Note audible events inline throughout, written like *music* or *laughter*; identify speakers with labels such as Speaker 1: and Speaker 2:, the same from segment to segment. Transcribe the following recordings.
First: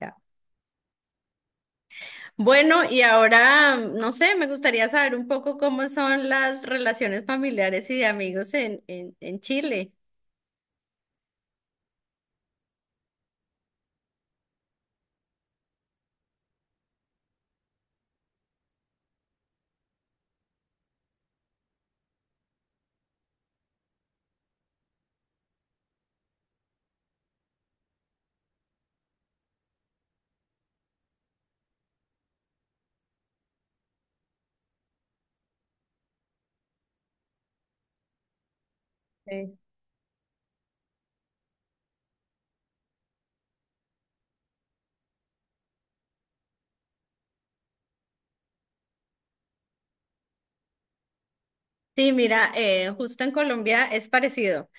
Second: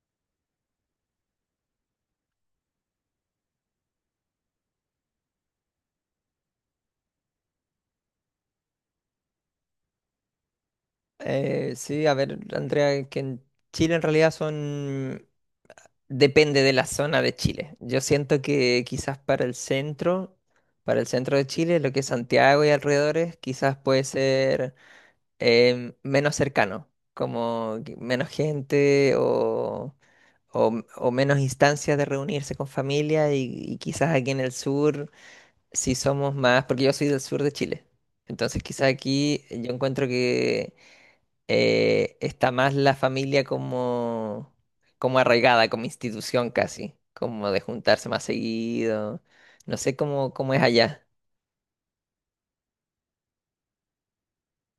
Speaker 1: Ya. Bueno, y ahora, no sé, me gustaría saber un poco cómo son las relaciones familiares y de amigos en Chile.
Speaker 2: Sí, a ver, Andrea, que en Chile en realidad son... Depende de la zona de Chile. Yo siento que quizás para el centro de Chile, lo que es Santiago y alrededores, quizás puede ser menos cercano, como que menos gente o menos instancias de reunirse con familia y quizás aquí en el sur, si somos más, porque yo soy del sur de Chile. Entonces quizás aquí
Speaker 1: Sí.
Speaker 2: yo encuentro que está más la familia como arraigada, como institución casi, como de juntarse más seguido. No sé cómo es allá.
Speaker 1: Sí, mira, justo en Colombia es parecido.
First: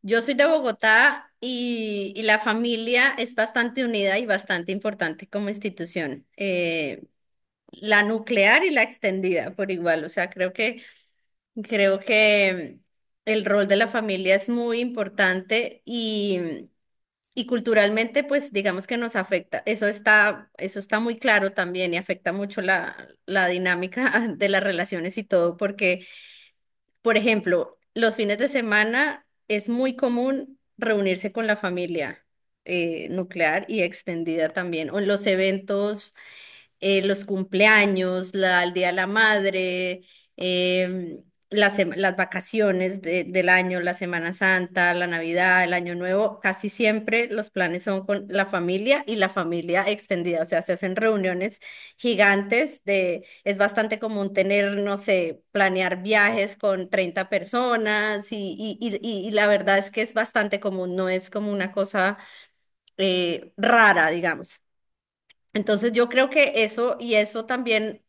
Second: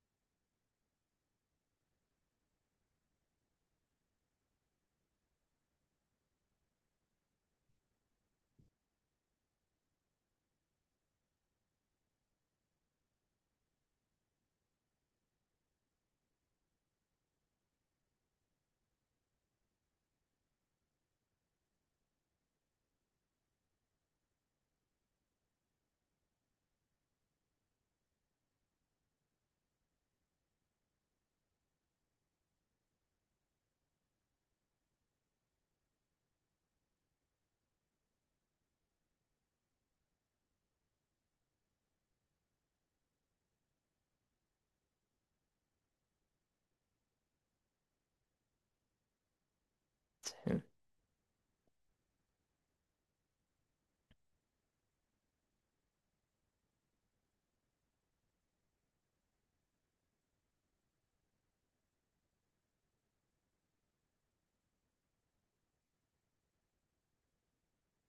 Speaker 1: Yo soy de Bogotá y la familia es bastante unida y bastante importante como institución. La nuclear y la extendida por igual. O sea, creo que el rol de la familia es muy importante y y culturalmente, pues digamos que nos afecta. Eso está muy claro también y afecta mucho la dinámica *laughs* de las relaciones y todo, porque, por ejemplo, los fines de semana es muy común reunirse con la familia nuclear y extendida también, o en los eventos, los cumpleaños, el Día de la Madre, em, las, las vacaciones del año, la Semana Santa, la Navidad, el Año Nuevo. Casi siempre los planes son con la familia y la familia extendida, o sea,
Speaker 2: Mm.
Speaker 1: se hacen reuniones gigantes de, es bastante común tener, no sé, planear viajes con 30 personas y la verdad es que es bastante común, no es como una cosa rara, digamos. Entonces yo creo que eso, y eso también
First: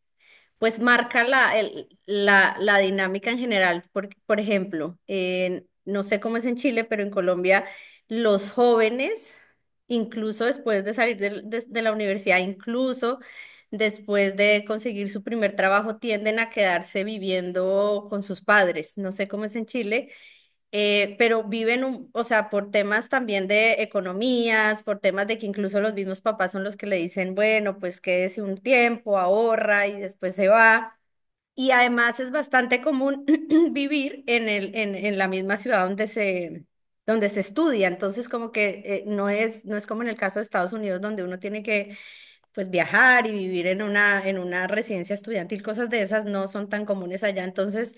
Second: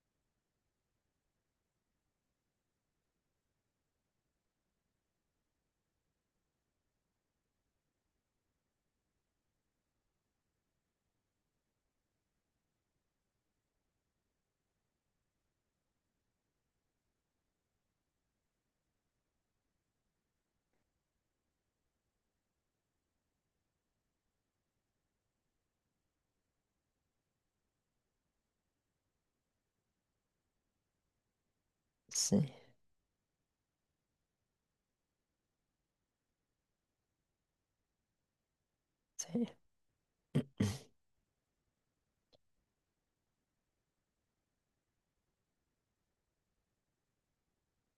Speaker 1: pues marca la dinámica en general. Por ejemplo, no sé cómo es en Chile, pero en Colombia los jóvenes, incluso después de salir de la universidad, incluso después de conseguir su primer trabajo, tienden a quedarse viviendo con sus padres. No sé cómo es en Chile, pero viven, un, o sea, por temas también de economías, por temas de que incluso los mismos papás son los que le dicen, bueno, pues quédese un tiempo, ahorra y después se va. Y además es
Speaker 2: Sí,
Speaker 1: bastante común *clears throat* vivir en la misma ciudad donde donde se estudia. Entonces, como que no
Speaker 2: sí.
Speaker 1: es, no es como en el caso de Estados Unidos, donde uno tiene que pues viajar y vivir en una residencia estudiantil, cosas de esas no son tan comunes allá. Entonces,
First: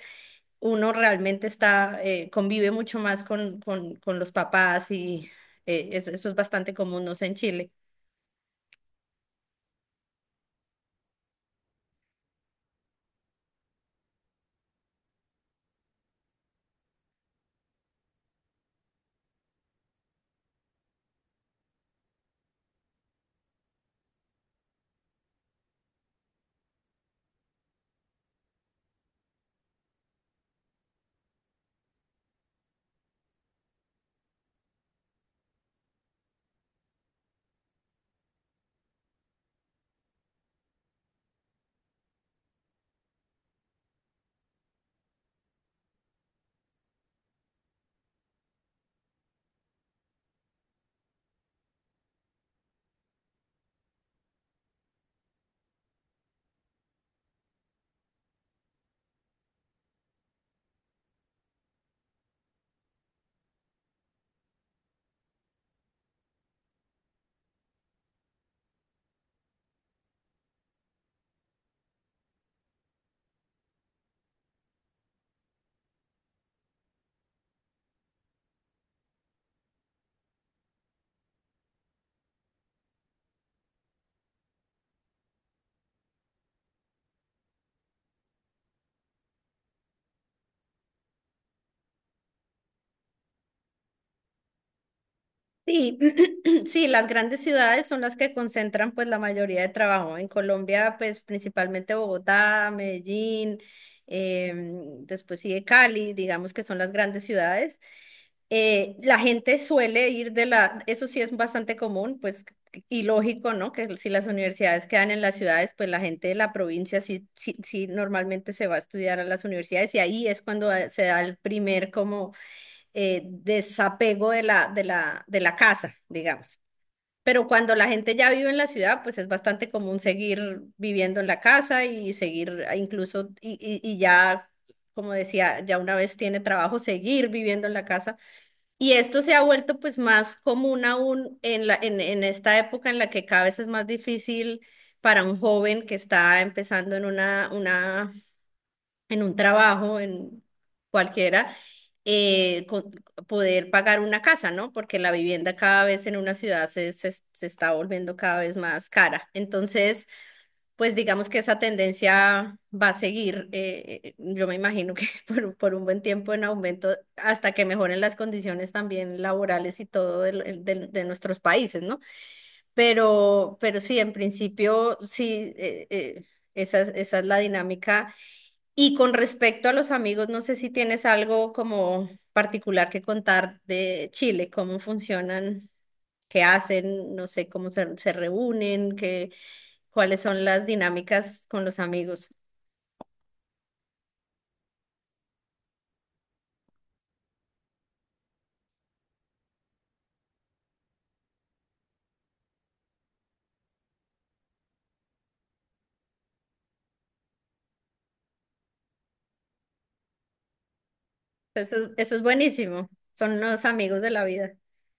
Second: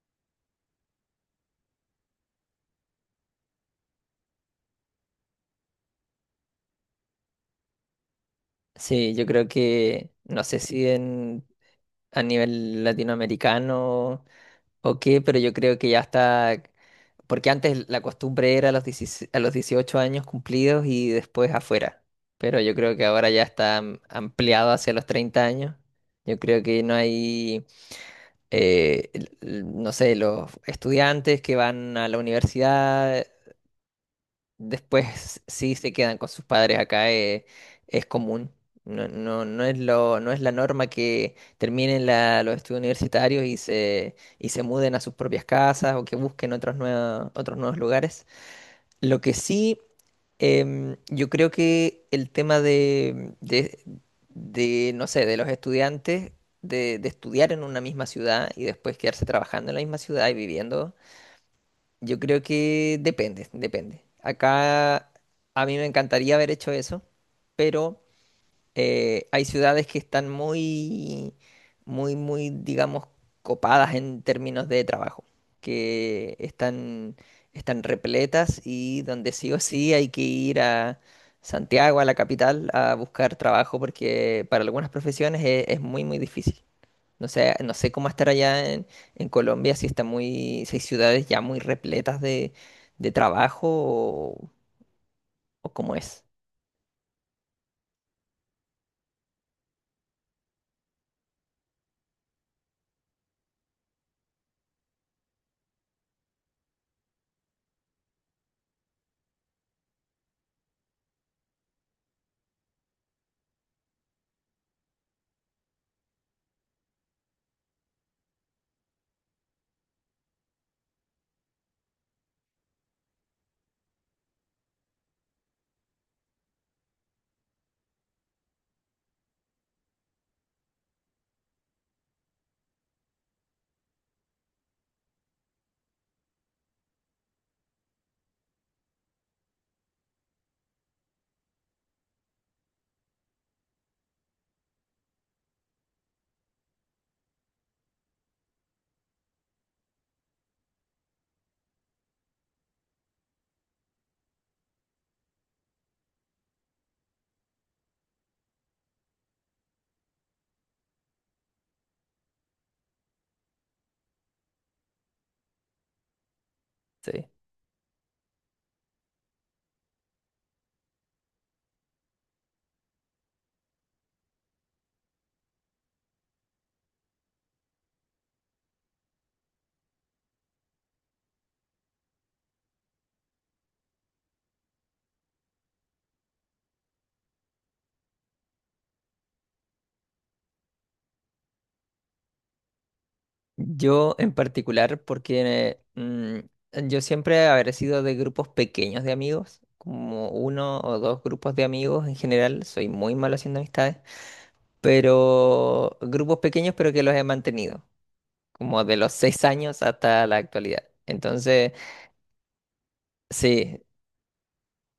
Speaker 1: uno realmente está, convive mucho más con los papás y eso es bastante común, no sé, en Chile.
Speaker 2: Sí, yo creo que, no sé si a nivel latinoamericano o qué, pero yo creo que ya está, porque antes la costumbre era a los 16 a los 18 años cumplidos y después afuera, pero yo creo que ahora ya está ampliado hacia los 30 años. Yo creo que no hay no sé, los estudiantes que van a la universidad, después sí se quedan con sus padres acá, es común. No, no, no es la norma que terminen los estudios universitarios y se muden a sus propias casas o que busquen otros nuevos lugares. Lo que sí, yo creo que el tema no sé, de los estudiantes, de estudiar en una misma ciudad y después quedarse trabajando en la misma ciudad y viviendo, yo creo que depende, depende. Acá a mí me encantaría haber hecho eso, pero hay ciudades que están muy, muy, muy, digamos, copadas en términos de trabajo, que están repletas y donde sí o sí hay que ir a Santiago, a la capital, a buscar trabajo porque para algunas profesiones es, muy, muy difícil. No sé cómo estar allá en Colombia, si está si hay ciudades ya muy repletas de trabajo o cómo
Speaker 1: Sí,
Speaker 2: es.
Speaker 1: *clears throat* sí, las grandes ciudades son las que concentran pues la mayoría de trabajo. En Colombia, pues principalmente Bogotá, Medellín, después sigue Cali, digamos que son las grandes ciudades. La gente suele ir de la, eso sí es bastante común, pues, y lógico, ¿no? Que si las universidades quedan en las ciudades, pues la gente de la provincia sí normalmente se va a estudiar a las universidades, y ahí es cuando se da el primer como desapego de la casa, digamos. Pero cuando la gente ya vive en la ciudad, pues es bastante común seguir viviendo en la casa y seguir incluso, y y ya, como decía, ya una vez tiene trabajo, seguir viviendo en la casa. Y esto se ha vuelto pues más común aún en en esta época en la que cada vez es más difícil para un joven que está empezando en un trabajo, en cualquiera, eh, co- poder pagar una casa, ¿no? Porque la vivienda cada vez en una ciudad se está volviendo cada vez más cara. Entonces, pues digamos que esa tendencia va a seguir, yo me imagino que *laughs* por un buen tiempo en aumento,
Speaker 2: Sí.
Speaker 1: hasta que mejoren las condiciones también laborales y todo de nuestros países, ¿no? Pero sí, en principio, sí, esa es la dinámica. Y con respecto a los amigos, no sé si tienes algo como particular que contar de Chile, cómo funcionan, qué hacen, no sé, cómo se reúnen, qué cuáles son las dinámicas con los amigos.
Speaker 2: Yo en particular, porque yo siempre habré sido de grupos pequeños de amigos, como uno o dos grupos de amigos en general, soy muy malo haciendo amistades, pero grupos pequeños pero que los he mantenido, como de los 6 años hasta la actualidad. Entonces,
Speaker 1: Eso es buenísimo. Son los
Speaker 2: sí,
Speaker 1: amigos de la vida.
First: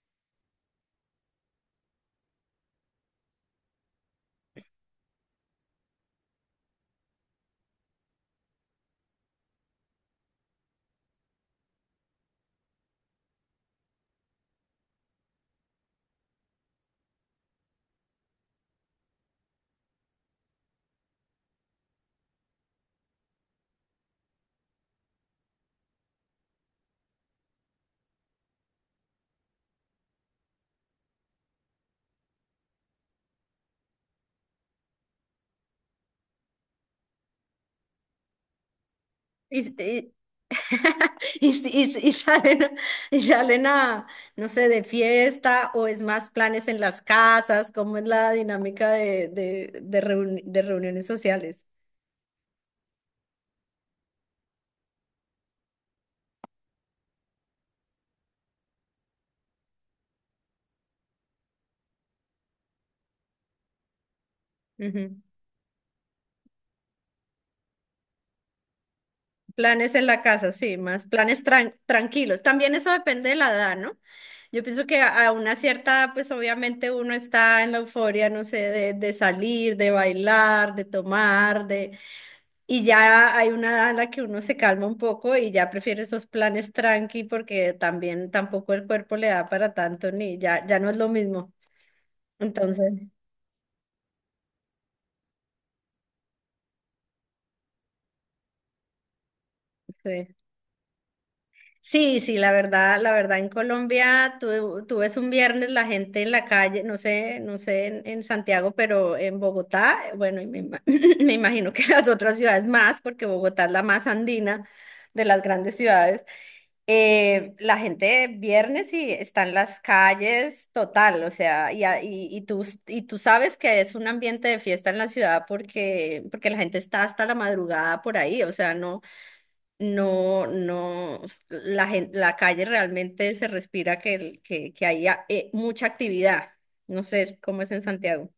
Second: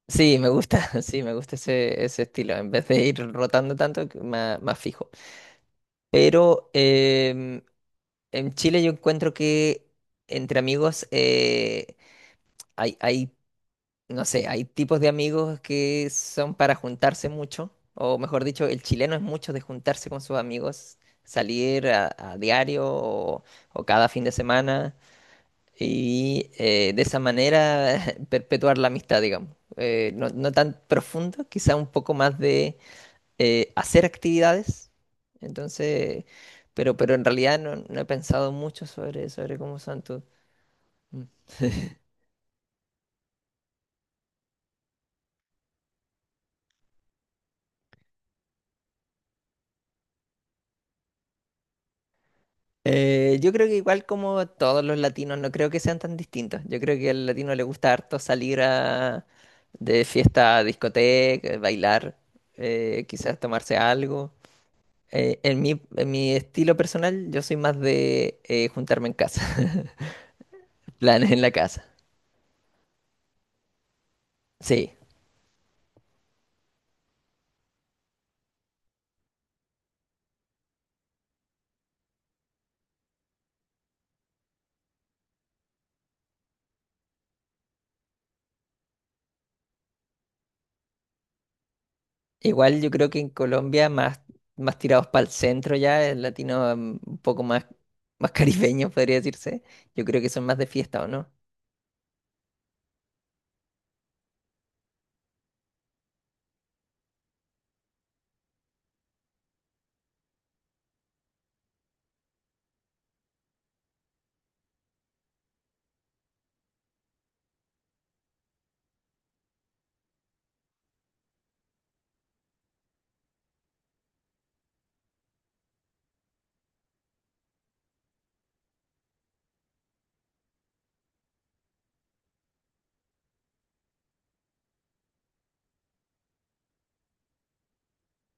Speaker 2: sí, me gusta, *laughs* sí, me gusta ese estilo, en vez de ir rotando tanto, que más, más fijo. Pero en Chile yo encuentro que entre amigos... hay no sé, hay tipos de amigos que son para juntarse mucho, o mejor dicho, el chileno es mucho de juntarse con sus amigos, salir a diario o cada fin de semana y de esa manera *laughs* perpetuar la amistad, digamos. No, no tan profundo, quizá un poco más de hacer actividades. Entonces, pero en realidad no he pensado mucho sobre
Speaker 1: Y,
Speaker 2: cómo son
Speaker 1: y,
Speaker 2: tus...
Speaker 1: *laughs* y salen, y salen a, no sé, de fiesta o es más planes en las casas, cómo es la dinámica de de reuniones sociales.
Speaker 2: Yo creo que igual como todos los latinos, no creo que sean tan distintos. Yo creo que al latino le gusta harto salir de fiesta a discoteca, bailar, quizás tomarse algo.
Speaker 1: Ujú.
Speaker 2: En mi estilo personal, yo soy más de juntarme en casa,
Speaker 1: Planes en la casa, sí,
Speaker 2: *laughs*
Speaker 1: más
Speaker 2: planes en
Speaker 1: planes
Speaker 2: la casa.
Speaker 1: tranquilos. También eso depende de la edad, ¿no? Yo pienso
Speaker 2: Sí,
Speaker 1: que a una cierta edad, pues obviamente uno está en la euforia, no sé, de salir, de bailar, de tomar, de... Y ya hay una edad en la que uno se calma un poco y ya prefiere esos planes tranqui, porque también tampoco el cuerpo le da para tanto ni ya, ya no es lo mismo.
Speaker 2: igual yo
Speaker 1: Entonces,
Speaker 2: creo que en Colombia más, más tirados para el centro ya, el latino un poco más, más caribeño podría decirse. Yo creo que
Speaker 1: sí.
Speaker 2: son más de fiesta, ¿o no?
Speaker 1: Sí, sí, la verdad en Colombia, tú ves un viernes la gente en la calle, no sé, no sé en Santiago, pero en Bogotá, bueno, y me, *laughs* *clears throat* me imagino que las otras ciudades más, porque Bogotá es la más andina de las grandes ciudades, la gente viernes y está en las calles total, o sea, y tú sabes que es un ambiente de fiesta en la ciudad, porque, porque la gente está hasta la madrugada por ahí, o sea, no, la calle realmente se respira que, que hay mucha actividad. No sé cómo es en Santiago.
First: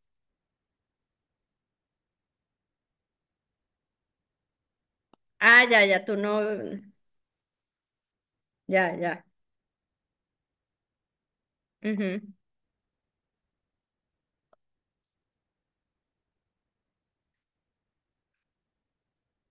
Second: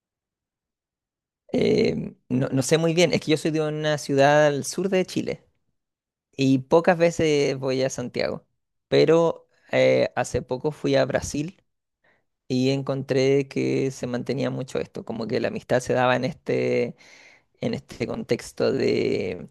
Speaker 2: No, no sé muy bien, es que yo soy de una ciudad al sur de Chile
Speaker 1: Ah, ya, ya, tú no,
Speaker 2: y pocas veces voy a Santiago,
Speaker 1: ya, ya.
Speaker 2: pero hace poco fui a Brasil
Speaker 1: Ujú.
Speaker 2: y encontré que se mantenía mucho esto, como que la amistad se daba en este contexto de,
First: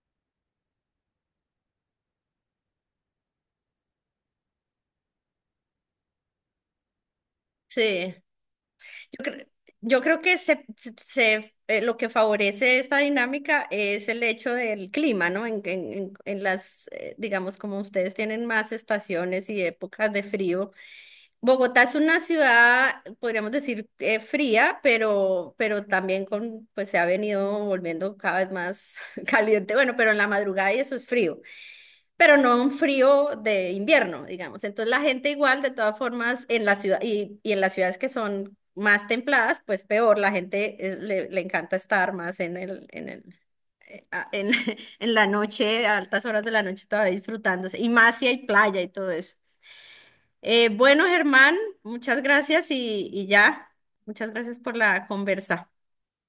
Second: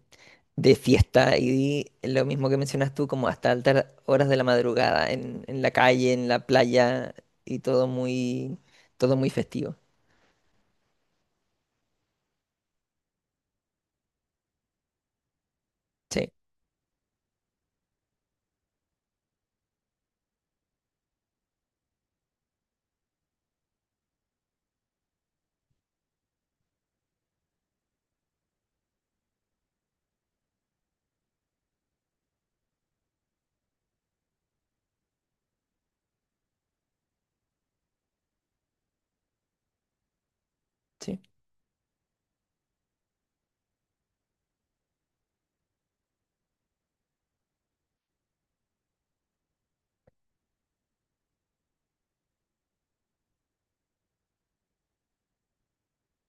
Speaker 2: de fiesta y lo mismo que mencionas tú, como hasta altas horas de la madrugada, en la calle, en la playa y todo
Speaker 1: Sí.
Speaker 2: muy, todo
Speaker 1: Yo,
Speaker 2: muy
Speaker 1: creo
Speaker 2: festivo.
Speaker 1: yo creo que lo que favorece esta dinámica es el hecho del clima, ¿no?
Speaker 2: Sí,
Speaker 1: En las, digamos, como ustedes tienen más estaciones y épocas de frío. Bogotá es una ciudad, podríamos decir, fría, pero también con, pues se ha venido volviendo cada vez más *laughs* caliente. Bueno, pero en la madrugada y eso es frío, pero no un frío de invierno, digamos. Entonces la gente igual, de todas formas, en la ciudad y en las ciudades que son más templadas, pues peor, la gente
Speaker 2: sí.
Speaker 1: le encanta estar más en el, a- en, *laughs* en la noche, a altas horas de la noche todavía disfrutándose, y más si hay playa y todo eso. Bueno, Germán, muchas gracias y ya. Muchas gracias por la conversa.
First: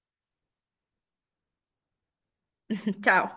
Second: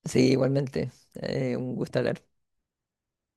Speaker 2: Sí, igualmente. Un gusto hablar.
Speaker 1: *laughs* Chao.